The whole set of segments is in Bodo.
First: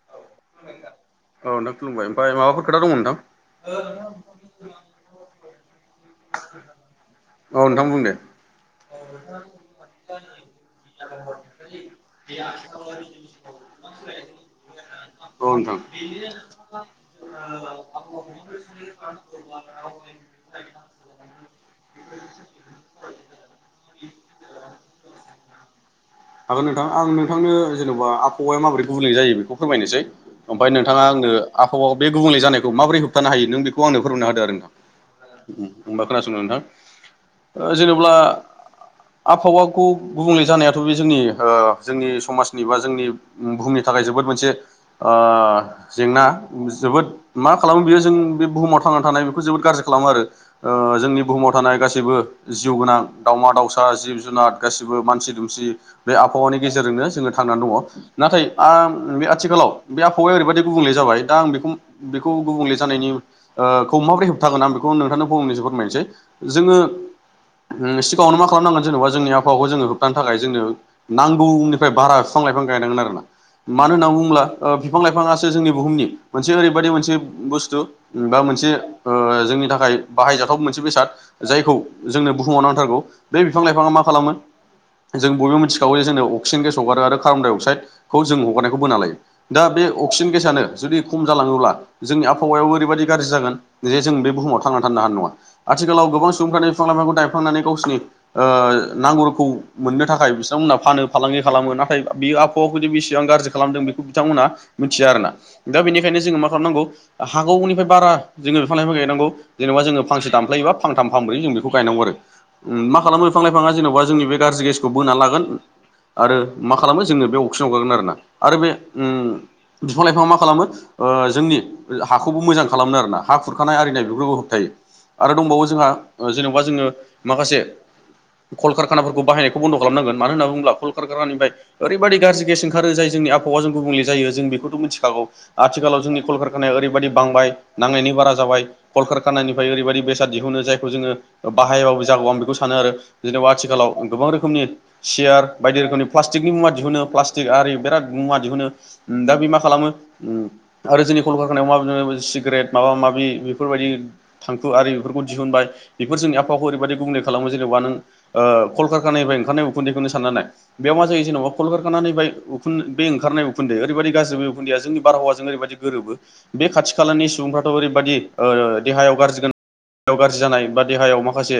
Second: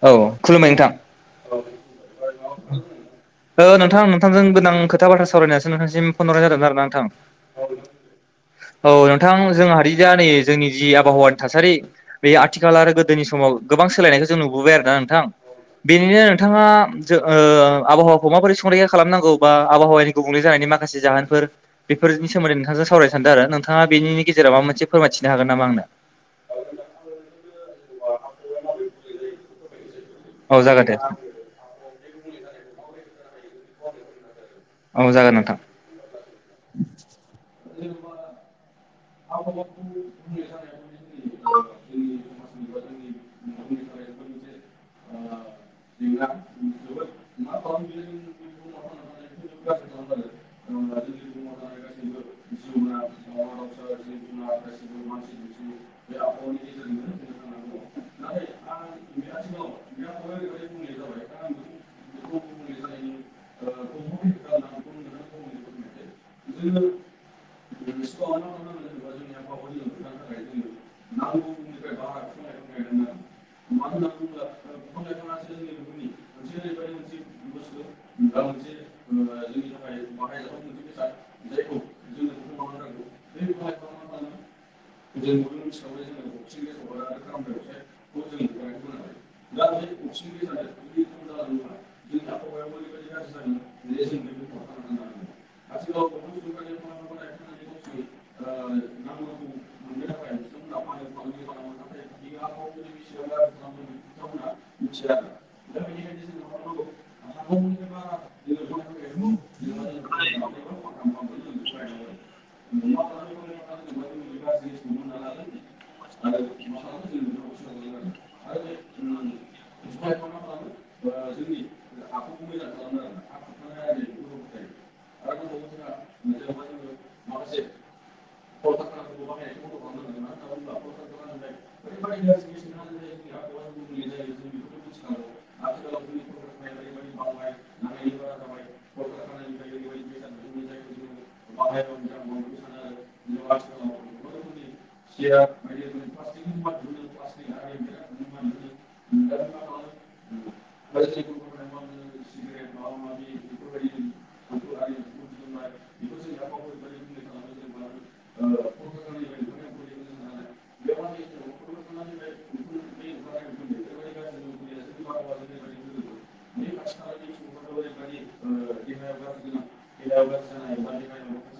औ खुलुमबाय नोंथां, औ नोंथां खुलुमबाय ओमफ्राय माबाफोर खोथा दंमोन नोंथां ओ नोंथां नोंथांजों गोदां खोथा बाथ्रा सावरायनासो नोंथांसिम फन हरनाय जादोंमोन आरो ना नोंथां। औ नोंथां बुं दे औ नोंथां जों हारि जा नै जोंनि जि आबहावानि थासारि बे आथिखाल आरो गोदोनि समाव गोबां सोलायनायखौ [unintelligible] नोंथां बेनिनो नोंथाङा जो- ओ आबहावाखौ माबोरै संरैखा खालामनांगौ बा आबहावानि गुबुंले जानायनि माखासे जाहोनफोर बेफोरनि सोमोन्दै नोंथांजों सावरायनो सानदों आरो नोंथाङा बेनि गेजेराव माबा मोनसे फोरमायथिनो हागोन नामा आंनो? हागोन नोंथां आं नोंथांनो जेन'बा आबहावाया माबोरै गुबुंले जायो बेखौ औ ओमफ्राय जागोन दे नोंथाङा आंनो आबहावा बे गुबुंल जानायखौ माबोरै होबथानो हायो नों बेखौ आंनो फोरमनो हादों आरो औ जागोन नोंथां होनबा खोनासंनो नोंथां जेनेबा आबहावाखौ गुबुंले जानायाथ' बे जोंनि जोंनि समाजनि बा जोंनि बुहुमनि थाखाय जोबोद मोनसे जेंना जोबोद मा खालामो बियो जों बे बुहुमाव थांनानै थानाय बेखौ जोबोद गाज्रि खालामो आरो जोंनि बुहुमाव थानाय गासैबो जिउ गोनां दावमा दावउसा जिब जुनार गासिबो मानसि दुमसि बे आबहावानि गेजेरजोंनो जोङो थांनानै दङ नाथाय बे आथिखालाव बे आबहावाया ओरैबायदि गुबुंले जाबाय दा आं बेखौ बेखौ गुबुंले जानायनि माबोरै होबथागोन आं बेखौ नोंथांनो फंनैसो फोरमायनोसै [unintelligible] जोङो उम सिगांङावनो मा खालामनांगोन जेनेबा जोंनि आबहावाखौ जोंङो होबथानो थाखाय जोंनो नांगौनिफ्राय बारा बिफां लाइफां गायनांगोन आरो ना मानो होनना बुङोब्ला बिफां लाइफाङासो जोंनि बुहुमनि मोनसे ओरैबादि मोनसे ब बुथु बा मोनसे जोंनि थाखाय बाहायजाथाव मोनसे बेसाद जायखौ जोंनो बुहुमाव नांथारगौ बे बिफां लाइफाङा मा खालामो जों बयबो मिथिखागौ जोंनो अक्सिजेन गेस हगारो आरो कार्बनडाइ अक्साइडखौ जों हगारनायखौ बोना लायो। दा बे अक्सिजेन गेसआानो जुदि खम जालाङोब्ला जोंनि आबहावायाव ओरैबायदि गाज्रि जागोन जे जों बे बुहुमाव थांनानै थानो हानाय नङा आथिखालाव गोबां सुबुंफ्रानो बिफां लाइफांखौ दानफायनानै गावसोरनि नांगौफोरखौ मोननो थाखाय बिथांमोनहा फानो फालांगि खालामो नाथाय बियो आबहावाखौदि बेसेबां गाज्रि खालामदों बेखौ बिथांमोना मिथिया आर ना दा बेनिखायनो जोङो मा खालामनांगौ हागौनिफ्राय बारा जोङो बिफां लाइफां गायनांगौ जेनेबा जोङो फांसे दामफ्लायोबा फांथाम फांब्रोय जों बेखौ गायनांगौ आरो मा खालामो बिफां लाइफाङा जेन'बा जोंनि बे गाज्रि गेसखौ बोना लागोन आरो मा खालामो जोंङनो बे अक्सिजेन होखारगोन आरोना बिफां लाइफाङा मा खालामो जोंनि हाखौबो मोजां खालामो आरोना हा खुरखानाय आरिनाय बेफोरखै होबथायो आरो दंबावो जोंहा जेनेबा जोङो माखासे कलकारखानाफोरखौ बाहायनायखौ बन्द' खालामनांगोन मानो होनना बुङोब्ला कलकारखानानिफ्राय ओरैबाददि गाज्रि गेस ओंखारो जाय जोंनि आबहावा जों गुबुंले जायो जों बेखौथ' मिथिखागौ आथिखालाव जोंनि कलकारखानाया ओरैबायदि बांबाय नांनायनि बारा जाबाय कलकारखानानिफ्राय ओरैबायाददि बेसाद दिहुनो जायखौ जोङो बाहायाबाबो जागौ आं बेखौ सानो आरो जेनेबा आथिखालाव गोबां रोखोमनि सियार बायदि रोखोमनि प्लास्टिकनि मुवा दिहुनो प्लास्टिक आरि बिराद मुवा दिहुनो दा बे मा खालामो आरो जोंनि कलकारखानायाव माबदि सिगारेट माबा माबि बेफोरबायदि थांखु आरि बेफोरखौ दिहुनबाय बेफोर जोंनि आफावाखौ ओरैबायदि गुबुंले खालामो जेनेबा नों कलकारखानानिफ्राय ओंखारनाय उखुन्दैखौनो साननानैनाय बेयाव मा जायो जेनेबा कलकारखानानिफ्राय उखुन बे ओंखारनाय उखुन उखुन्दै ओरैबायदि गाज्रि बे उखुन्दैआ जोंनि बारहावाजों ओरैबायदि गोरोबो बे खाथि खालानि सुबुंफ्राथ' ओरैबायदि देहायाव गारजि गाज्रि जानाय बा देहायाव माखासे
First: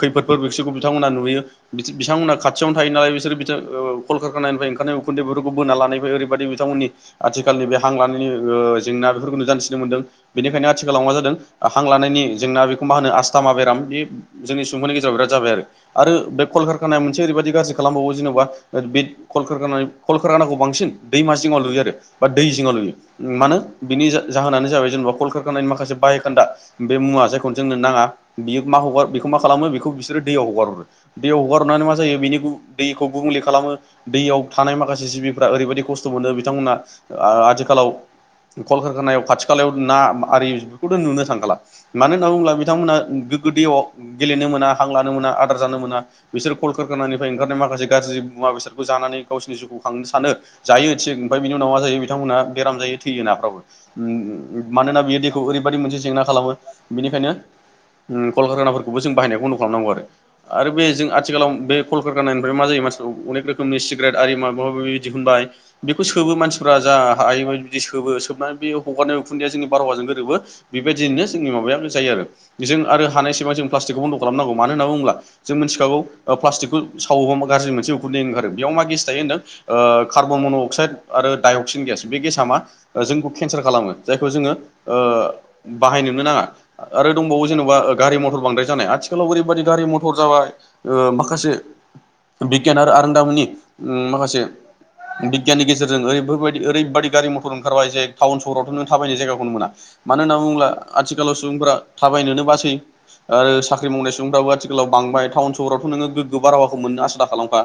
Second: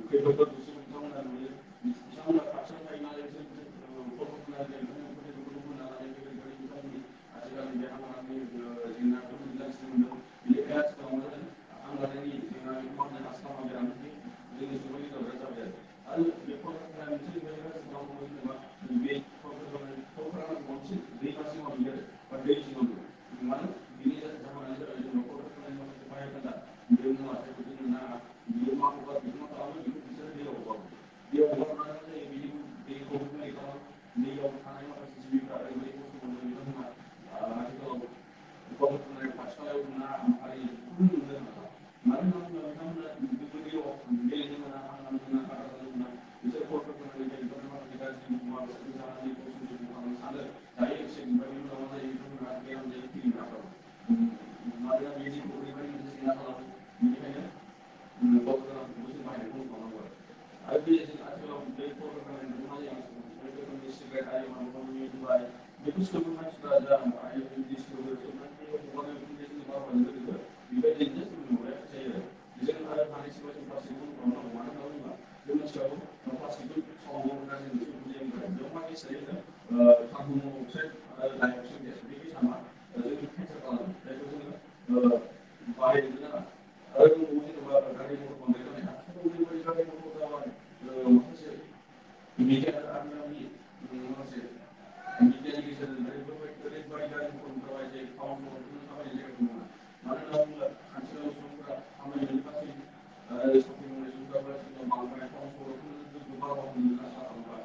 खैफोदफोर बिसखौ बिथांमोना नुयो बिथांमोना खाथियावनो थायो नालाय बिसोर कलकारखानानिफ्राय ओंखारनाय उखुन्दैफोरखौ बोनानै लानाय ओरैबायदि बिथांमोननि आथिखालनि बे हां लानायनि जेंना बेफोरखौ नुजानथिनो मोनदों बेनिखायनो आथिखालाव मा जादों हां लानायनि जेंना बेखौ मा होनो आस्थामा बेराम बे जोंनि सुबुंफोरनि गेजेराव बिराद जाबाय आरो बे कलकारखानाया मोनसे ओरैबायाददि गाज्रि खालामबावो जेन'बा बे कलकारखानानि कलकारखानाखौ बांसिन दैमा जिङाव लुयो आरो बा दै जिङाव लुयो मानो बिनि जा जाहोनानो जाबाय जेनेबा कलकारखानानि माखासे बाहायखोन्दा बे मुवा जायखौ जोंनो नाङा बियो मा हगार बेखौ मा खालामो बेखौ बिसोरो दैयाव हगार हरो दैयाव हगार हरनानै मा जायो बिनि दैखौ गुबुंले खालामो दैयाव थानाय माखासे जिबिफ्रा ओरैबायदि खस्थ' मोनो बिथांमोना आथिखालाव कलकारखानायाव खाथि खालायाव ना आरि बेफोरखौथ' नुनो थांखाला मानो होनना बुङोब्ला बिथांमोना गोगगो दैयाव गेलेनो मोना हां लानो मोना आदार जानो मोना बिसोर कलकारखानानिफ्राय ओंखारनाय माखासे गाज्रि मुवा बेसादखौ जानानै गावसोरनि जिउखौ खांनो सानो। जायो थिग ओमफ्राय बिनि उनाव मा जायो बिथांमोनहा बेराम जायो थैयो नाफ्राबो मानोना बियो दैखौ ओरैबायदि मोनसे जेंना खालामो बेनिखायनो कलकारखानाफोरखौबो जों बाहायनायखौ बन्द' खालामनांगौ आरो आरो बे जों आथिखालाव बे कलकारखानानिफ्राय मा जायो मानसिफोरखौ अनेक रोखोमनि सिगारेट आरि माबा माबि दिहुनबाय बेखौ सोबो मानसिफ्रा जा हाय बिदि सोबो सोबनानै बे हगारनाय उखुन्दैया जोंनि बारहावाजों गोरोबो बेबायदियैनो जोंनि माबाया जायो आरो जों आरो हानाय सेबां जों प्लास्टिकखौ बन्द' खालामनांगौ मानो होनना बुङोब्ला जों मिथिखागौ प्लास्टिकखौ सावोबा गाज्रि मोनसे उखुन्दै ओंखारो बेयाव मा गेस थायो होनदों कार्बन मन' अक्साइड आरो दाइअक्सिन गेस बे गेसा मा जोंखौ केन्सार खालामो जायखौ जोङो बाहायनोनो नाङा आरो दंबावो जेन'बा गारि मथर बांद्राय जानाय आथिखालाव ओरैबादि गारि मथर जाबाय माखासे बिगियान आरो आरोन्दामोननि माखासे बिगियाननि गेजेरजों ओरै बेफोरबायदि ओरैबायदि गारि मथर ओंखारबाय जे टाउन सहरावथ' नों थाबायनो जायगाखौनो मोना मानो होनना बुङोब्ला आथिखालाव सुबुंफोरा थाबायनोनो बासै आरो साख्रि मावनाय सुबुंफ्राबो आथिखालाव बांबाय टाउन सहरावथ' नोङो गोग्गो बारहावाखौ मोननो आसा दा खालामखा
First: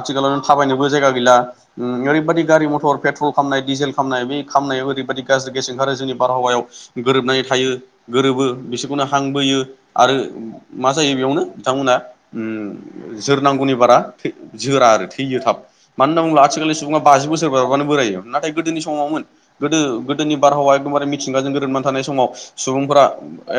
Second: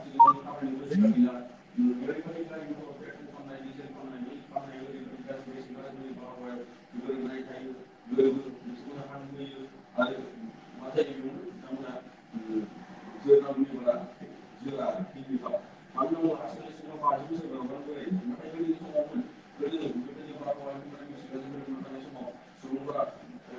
आथिालाव नों थाबायनोबो जायगा गैला ओरैबायदि गारि मथर पेट्रल खालामनाय डिजेल खालामनाय बे खामनायाव ओरैबायदि गाज्रि गेस ओंखारो जोंनि बारहावायाव गोरोबनाय थायो गोरोबो बिसोरखौनो हांबोयो आरो मा जायो बेयावनो बिथांमोना जोरनांगौनि बारा जोरा आरो थैयो थाब मानो होनना बुङोब्ला आथिखालनि सुबुङा बाजि बोसोर बारबानो बोरायो नाथाय गोदोनि समावमोन गोदो गोदोनि बारहावाया एकदमबारे मिथिंगाजों गोरोबा थानाय समाव सुबुंफोरा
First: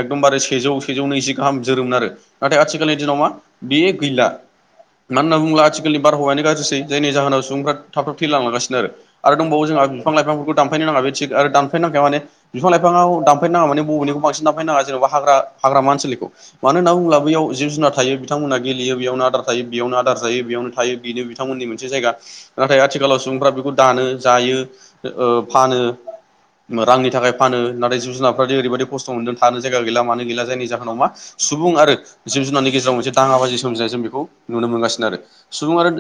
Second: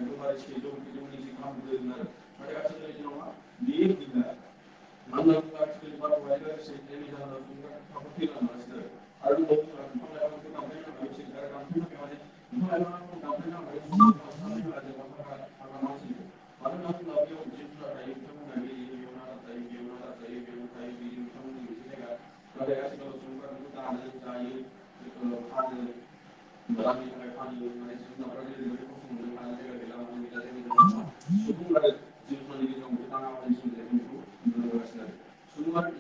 एकदमबारे सेजौ सेजौ नैजि गाहाम जोरोमोन आरो नाथाय आथिखालनि दिनाव मा बे गैला मानो होनना बुङोब्ला आथिखालनि बारहावायानो गाज्रिसै जायनि जाहोनाव सुबुंफोरा थाब थाब थैलांलांगासिनो आरो आरो दंबावो जोंहा बिफां लाइफांफोरखौ दानफायनो नाङा बे थिग आरो दानफायनांखाया माने बिफां लाइफाङाव दानफायनाङा माने ब'बेनिखौ बांसिन दानफनोनाङा जेन'बा हाग्रा हाग्रामा ओसोलनिखौ मानो होनना बुोब्ला बेयाव जि जुनार थायो बिथांमोनहा गेलेयो बेयावनो आदार थायो बेयावनो आदार जायो बेयावनो थायो बेनो बिथांमोननि मोनसे जायगा नाथाय आथिखालाव सुबुंफोरा बेखौ दानो जायो फानो रांनि थाखाय फानो नाथाय जिब जुनारफ्रादि ओरैबायादि खस्थ' मोनदों थानो जायगा गैला मानो गैला जायनि जाहोनाव मा सुबुं आरो जिब जुनारनि गेजेराव मोनसे दाङा बाजि सोमजिनाय जों बेखौ नुनो मोनगासिनो आरो सुबुं आरो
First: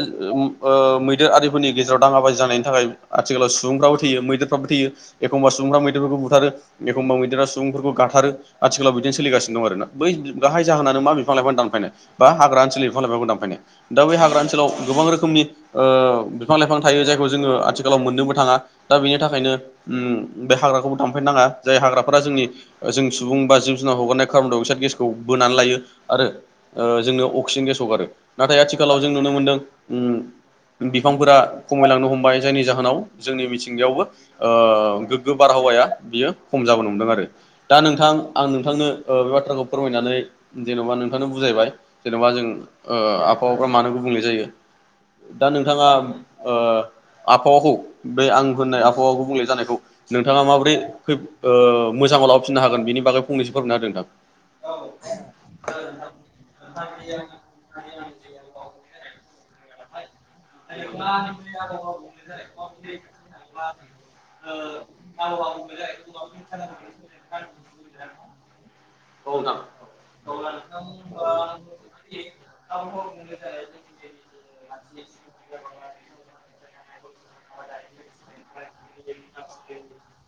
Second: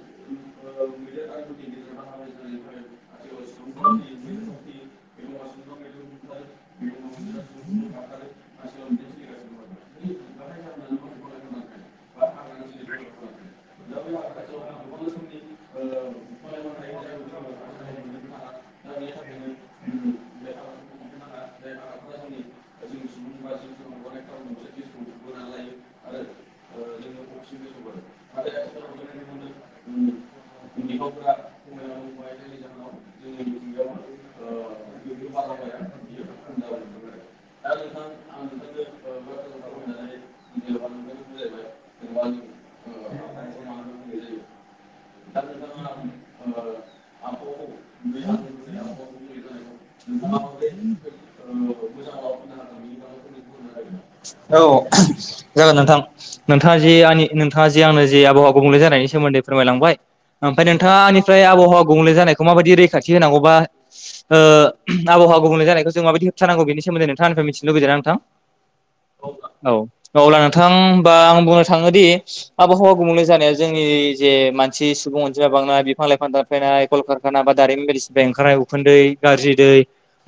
मैदेर आरिफोरनि गेजेराव दाङाबाजि जानायनि थाखाय आथिखालाव सुबुंफ्राबो थैयो मैदेरफ्राबो थैयो एखम्बा सुबुंफ्रा मैदेरफोरखौ बुथारो एखमबा मैदेरा सुबुंफोरखौ गाथारो आथिखालाव बिदिनो सोलिगासिनो दं आरोना बै गाहाय जाहोनानो मा बिफां लाइफां दानफायनाय बा हाग्रा ओनसोलनि बिफां लाइफांखौ दानफायनाय दा बै हाग्रा ओनसोलाव गोबां रोखोमनि बिफां लाइफां थायो जायखौ जोङो आथिखालाव मोननोबो थाङा दा बेनि थाखायनो बे हाग्राखौबो दांफायनो नाङा जाय हाग्राफोरा जोंनि जों सुबुं बा जिब जुनार हगारनाय कार्बन डाय अक्साइद गेसखौ बोनानै लायो आरो जोंनो अक्सिजेन गेस हगारो नाथाय आथिखालाव जों नुनो मोनदों बिफांफोरा खमायलांनो हमबाय जायनि जाहोनाव जोंनि मिथिंगायावबो गोग्गो बारहावाया बियो खम जाबोनो हमदों आरो दा नोंथां आं नोंथांनो बे बाथ्राखौ फोरमायनानै जेन'बा नोंथांनो बुजायबाय जेन'बा जों आबहावाफ्रा मानो गुबुंले जायो। दा नोंथाङा आबहावाखौ बे आं होननाय आबहावाखौ गुबुंले जानायखौ नोंथाङा माबोरै ख मोजाङाव लाबोफिननो हागोन बेनि बागै फंनैसो फोरमायना होदों। औ जागोन नोंथां नोंथाङा जे आंनि नोंथाङा जे आंनो जे आबहावा गुबुंले जानायनि सोमोन्दै फोरमायलांबाय। ओमफ्राय नोंथाङनिफ्राय आबहावा गुबुंले जानायखौ माबायदि रैखाथि होनांगौ बा आबहावा गुबुंले जानायखौ जों माबायदि होबथानांगौ बेनि सोमोन्दै नोंथांनिफ्राय मिथिनो लुबैदोंना नोंथां? औ औ अब्ला नोंथांबा आं बुंनो थाङोदि आबहावा गुबुंले जानाया जोंनि जे मानसि सुबुं बांनाय बिफां लाइफां दानफायनाय कलकारखाना बा दारिमि मेलिसनिफ्राय ओंखारनाय उखुन्दै गाज्रि दै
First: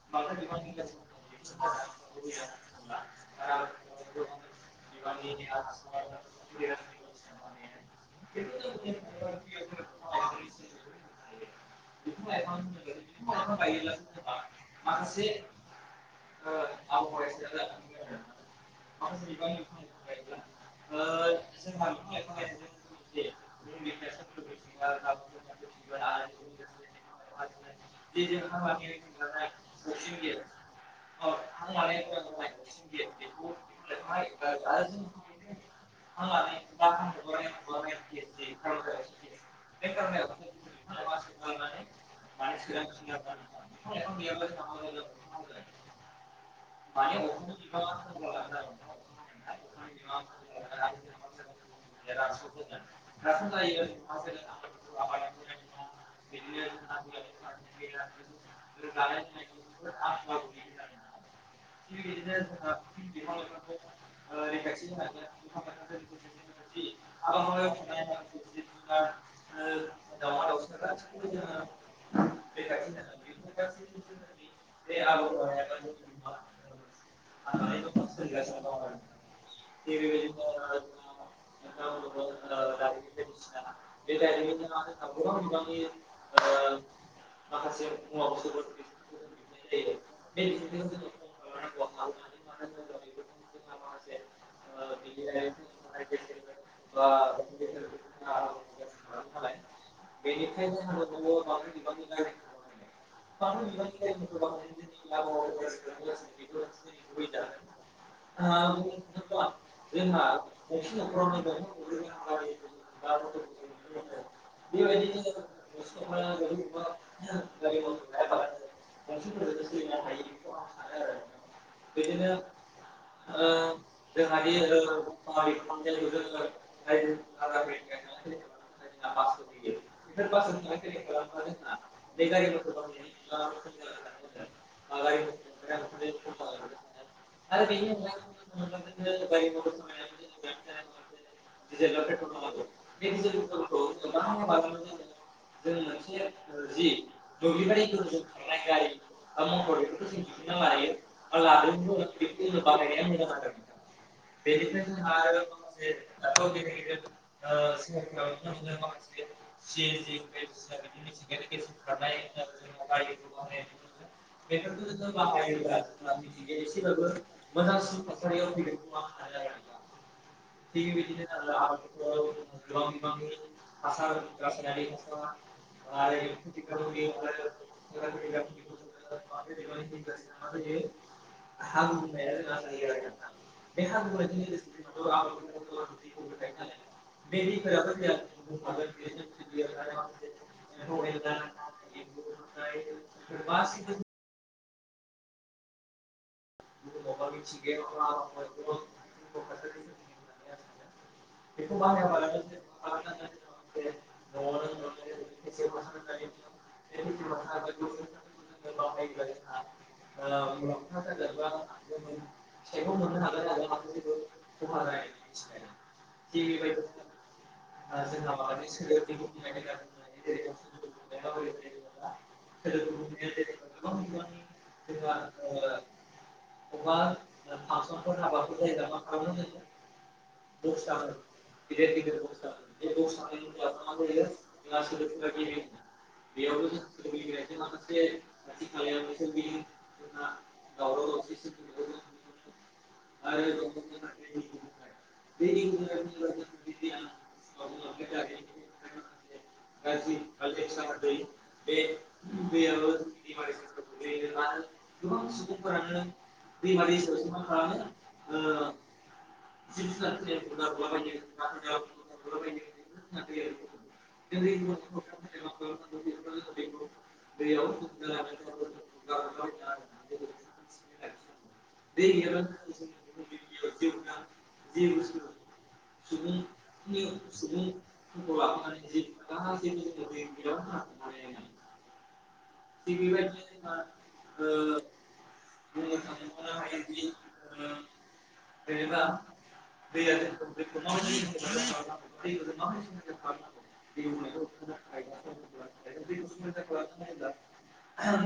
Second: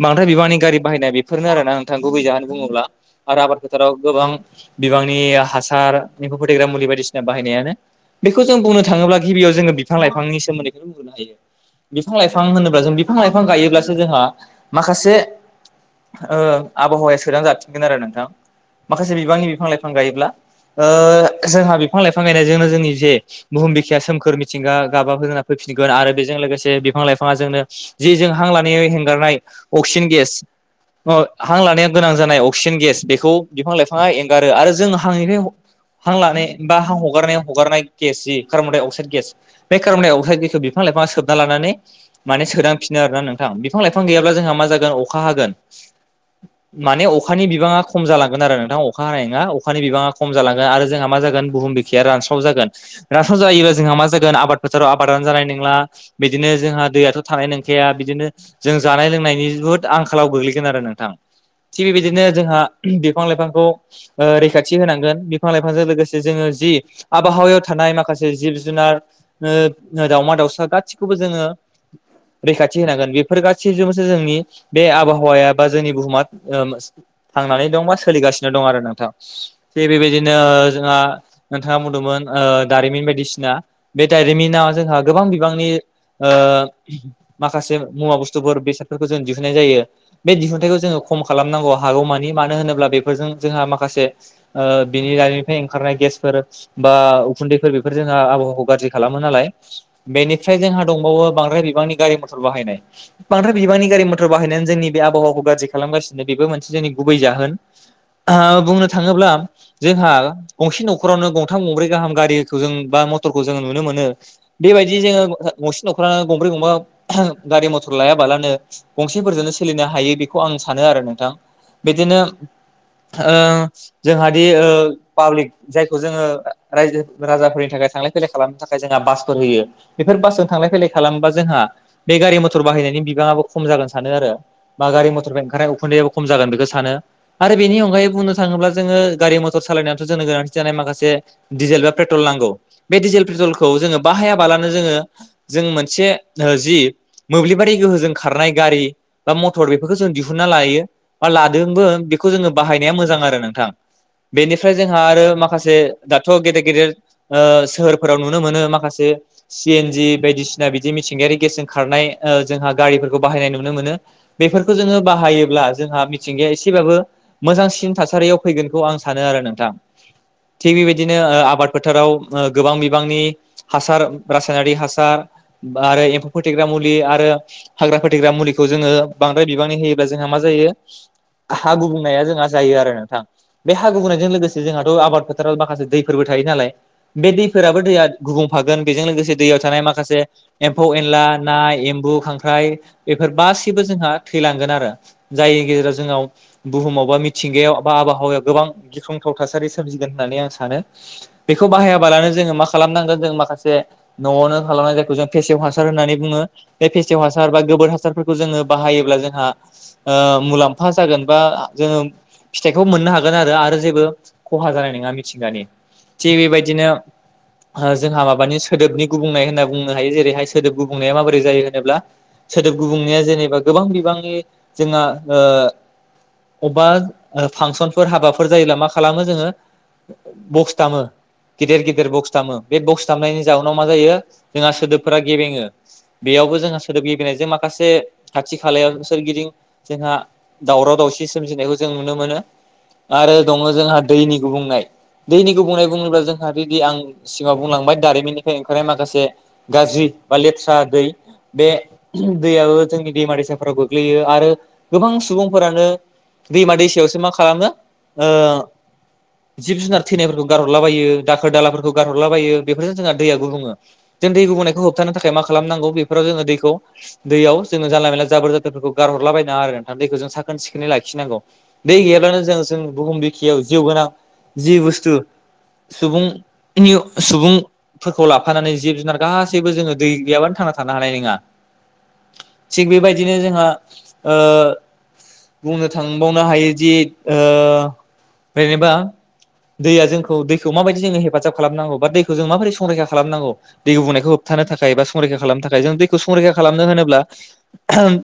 बांद्राय बिबांनि गारि बाहायनाय बेफोरनो आरो ना नोंथां गुबै जाहोन बुङोब्ला। आरो आबाद फोथाराव गोबां बिबांनि हासार एम्फौ फोथैग्रा मुलि बायदिसिना बाहायनायानो बेखौ जों बुंनो थाङोब्ला गिबियाव जों बिफां बिफांनि सोमोन्दैखौनो रुजुनो हायो बिफां लाइफां होनोब्ला जों बिफां लाइफां गायोब्लासो जोंहा माखासे-ओ आबहावाया सोरां जासिगोन आरो- माखासे बिबांनि बिफां लाइफां गायोब्ला ओ जोंहा बिफां लाइफां गायनायजोंनो जोंनि जे बुहुम बिखाया सोमखोर मिथिं गा-गाबाफोरा फैफिनगोन आरो बेजों लोगोसे बिफां लाइफाङा जोंनो जि जों हां लानाय हेंगारनाय अक्सिजेन गेस ओ हां लानाया गोनां जानाय अक्सिजेन गेस- बेखौ बिफां लाइफाङा एंगारो आरो जों हांनिफ्राय हां लानाय बा हां हगारनायाव हगारनाय गेस जि कार्बनडाइ अक्साइद गेस- बे कार्बन डाइ अक्साइड गेसखौ बिफां लाइफाङा सोबना लानानै माने सोदांफिनो आरोना नोंथां बिफां लाइफां गैयाब्ला जोंहा मा जागोन अखा हागोन माने अखानि बिबाङा ख लांगोन आरो नोंथां अखा हानाय नोङा अखानि बिबांआ खम जालांगोन आरो जोंहा मा जागोन बुहुम बिखाया रानस्राव जागोन रानसाव जायोब्ला जोहा मा गोन आबाद फोथाराव आबादानो जानाय नंला बिदिनो जोंहा दैयाथ' थानाय नोंखाया बिदिनो जों जानाय लोंनायनि बुहुद आंखालाव गोग्लैगोन आरो नोंथां थिग बेबायदिनो जोंहा- बिफां लाइफांखौ ओ रैखाथि होनांगोन बिफां लाइफांजों लोगोसे जोङो जि आबहावायाव थानाय माखासे जिब जुनार- ओ ओ दावमा दाउसा गासिखौबो जोङो रैखाथि होनांगोन बेफोर गासैजोंबोसो जोंनि बे आबहावाया बा जोंनि बुहुमा ओम थांनानै दं बा सोलिगासिनो दं आरो नोंथां थिग बेबायदिनो जोंहा नोंथाङा बुंदोंमोन ओ दारिमिन बायदिसिना बे दारिमिनआ जोंहा गोबां बिबांनि ओ माखासे मुवा बुस्थुफोर बेसादफोरखौ जों दिहुननाय जायो बे दिहुनन्थाइखौ जोङो खम खालामनांगौ हागौमानि मानो होनोब्ला बेफोरजों जोंहा माखासे ओ बिनि दारिमिफ्राय ओंखारनाय गेसफोर बा उखुन्दैफोर बेफोर जोंहा गाज्रि खालामो नालाय बेनिफ्राय जोंहा दंबावो बांद्राय बिबांनि गारि मथर बाहायनाय बांद्राय बिबांनि गारि मथर बाहायनायानो जोंनि बे आबावाखौ गारजि खालामगासिनो बेबो मोनसे जोंनि- गुबै जाहोन आ बुंनो थाङोब्ला जोंहा गंसे न'खरावनो गंथाम गंब्रै गाहाम गारिखौ जों मथरखौ जोङो नुनो मोनो बेबायदि जोङो गंसे न'खरानो गंब्रै गंबा गारि मथर लायाबालानो गंसेफोरजोंनो सोलिनो हायो बेखौ आं सानो आरो नोंथां बिदिनो ओ जोंहानि ओ पाब्लिक जायखौ जोंङो रायजो राजाफोरनि थाखाय फैलाय खालामनो थाखाय जोंहा बासफोर होयो बेफोर बासजों थांलाय फैलाय खालामोबा जोंहा बे गारि मथर बाहायनायनि बिबाङाबो खम जागोन सानो आरो बा गारि मटरनिफ्राय अंखारनाय उैखुमदैआबो खम जागोन बेखौ- सानो आरो बेनि अनगायै बुंनो थाङोब्ला जोङो गारि मथर सालायनायावथ' जोंनो गोनांथि जानाय माखासे दिडिजेल बा पेट्रल नांगौ। बे डिजेल पेट्रलखौ जोङो बाहायाबालानो जोङो जों मोनसे जि मोब्लिबारि गोहोजों खारनाय गारि बा मटर बेफोरखौ जों दिहुनना लायो बा ला- जोंबो बेखौ जोंङो बाहायनाया मोजां आरो नोंथां बेनिफ्राय जोंहा आरो माखासे दाथ' गेदेर गेदेर ओ ओ सोहोरफोराव नुनो मोनो माखासे सि एनजि बायदिसिना बिदि मिथिंगायारि गेसजों खारनाय जोंहा गारिफोरखौ बाहायनाय नुनो मोनो। बेफोरखौ जोङो बाहायोब्ला जोंहा एसेबाबो मोजांसिन थासारियाव फैगोन आं सानो आरो नोंथां। थिग बेबायदिनो आबाद फोथाराव गोबां बिबांनि हासार रासायनारि हासार बा आरो एम्फौ फोथेग्रा मुलि आरो हाग्रा फोथेग्रा मुलिखौ जोङो बांद्राय बिबांनि होयोब्ला जोंहा मा जायो? हा गुबुंनायआ जोंहा जायो आरो नोंथां बे हा गुबुंनायजों लोगोसे जोंहाथ' आबाद फोथाराव माखासे दैफोरबो थायो नालाय बे दैफोराबो दैया गुबुंफागोन बेजों लोगोसे दैयाव थानाय माखासे एम्फौ एनला ना एम्बु खांख्राइ बेफोर गासिबो जोंहा थैलांगोन आरो जानि गेजेराव जोङाव बुहुमाव बा मिथिंगायाव बा आबहावायाव गोबां गिख्रंथाव थासारि सोमजिगोन होननानै आं सानो। बेखौ बाहायाबालानो जोङो मा खालामनांगोन जों माखासे न'आवनो खालामनाय जायखौ जों फेसेव हासार होननानै बुङो बे फेसेव हासार बा गोबोर हासारफोरखौ जोङो बाहायोब्ला जोंहा ओ मुलाम्फा जागोन बा जोङो फिथाइखौ मोननो हागोन आरो आरो जेबो खहा जानाय नङा मिथिंगानि। थिग बेबायदिनो जोंहा माबानि सोदोबनि गुबुंनाय होनना बुंनो हायो जेरैहाय सोदोब गुबुंनाया माबोरै जायो होनोब्ला सोदोब गुबुंनाया जेनेबा गोबां बिबांनि जोंहा ओ अबा फांसनफोर हाबाफोर जायोब्ला मा खालामो जोङो बक्स दामो गिदिर गिदिर बक्स दामो बे बक्स दामनायनि जउनाव मा जायो जोंहा सोदोबफोरा गेबेङो बेयावबो जोंहा सोदोब गेबेनायजों माखासे खाथि खालायाव सोरगिदिं जोंहा दावराव दावसि सोमजिनायखौ जों नुनो मोनो आरो दङ जोंहा दैनि गुबुंनाय। दैनि गुबुंनाय बुङोब्ला जोंहा बिदि आं सिगांआव बुंलांबाय दारिमिननिफ्राय ओंखारनाय माखासे गाज्रि बा लेथ्रा दै बे दैयाबो जोंनि दैमा दैसाफोराव गोग्लैयो आरो गोबां फोरानो दैमा दैसायावसो मा खालामो ओ जिब जुनार थैनायफोरखौ गारहरलाबायो दाखोर दाला फोरखौ गारहला बायो बेफोरजों जोंना दैया गुबुङो। जों दै गुबुंनायखौ होबथानो थाखाय मा खालामनांगौ बेफोराव जोङो दैखौ दैयाव जोङो जानला मेला जाबोर जादोरफोरखौ गारहरलाबाय नाङा आरो दैखौ जों साखोन नो लाखिनांगौ दै गैयाब्लानो जों जों बुहुम बिखियाव जिउ गोनां जि बुस्थु सुबुंनि सुबुंफोरखौ लाफानानै जिब जुनार गासैबो जोङो दै गैयाबानो थांना थानो हानाय नङा थिग बेबायदिनो जोंहा ओ बुंनो थांबावनो हायो जे ओ जेनेबा दैया जोंखौ दैखौ माबायदि जोङो हेफाजाब खालामनांगौ बा दैखौ जों माबोरै संरैखा खालामनांगौ दै बुंनायखौ होबथानो थाखाय बा संरैखा खालामनो थाखाय जों दैखौ संरैखा खालामनो होनोब्ला [unintelligible]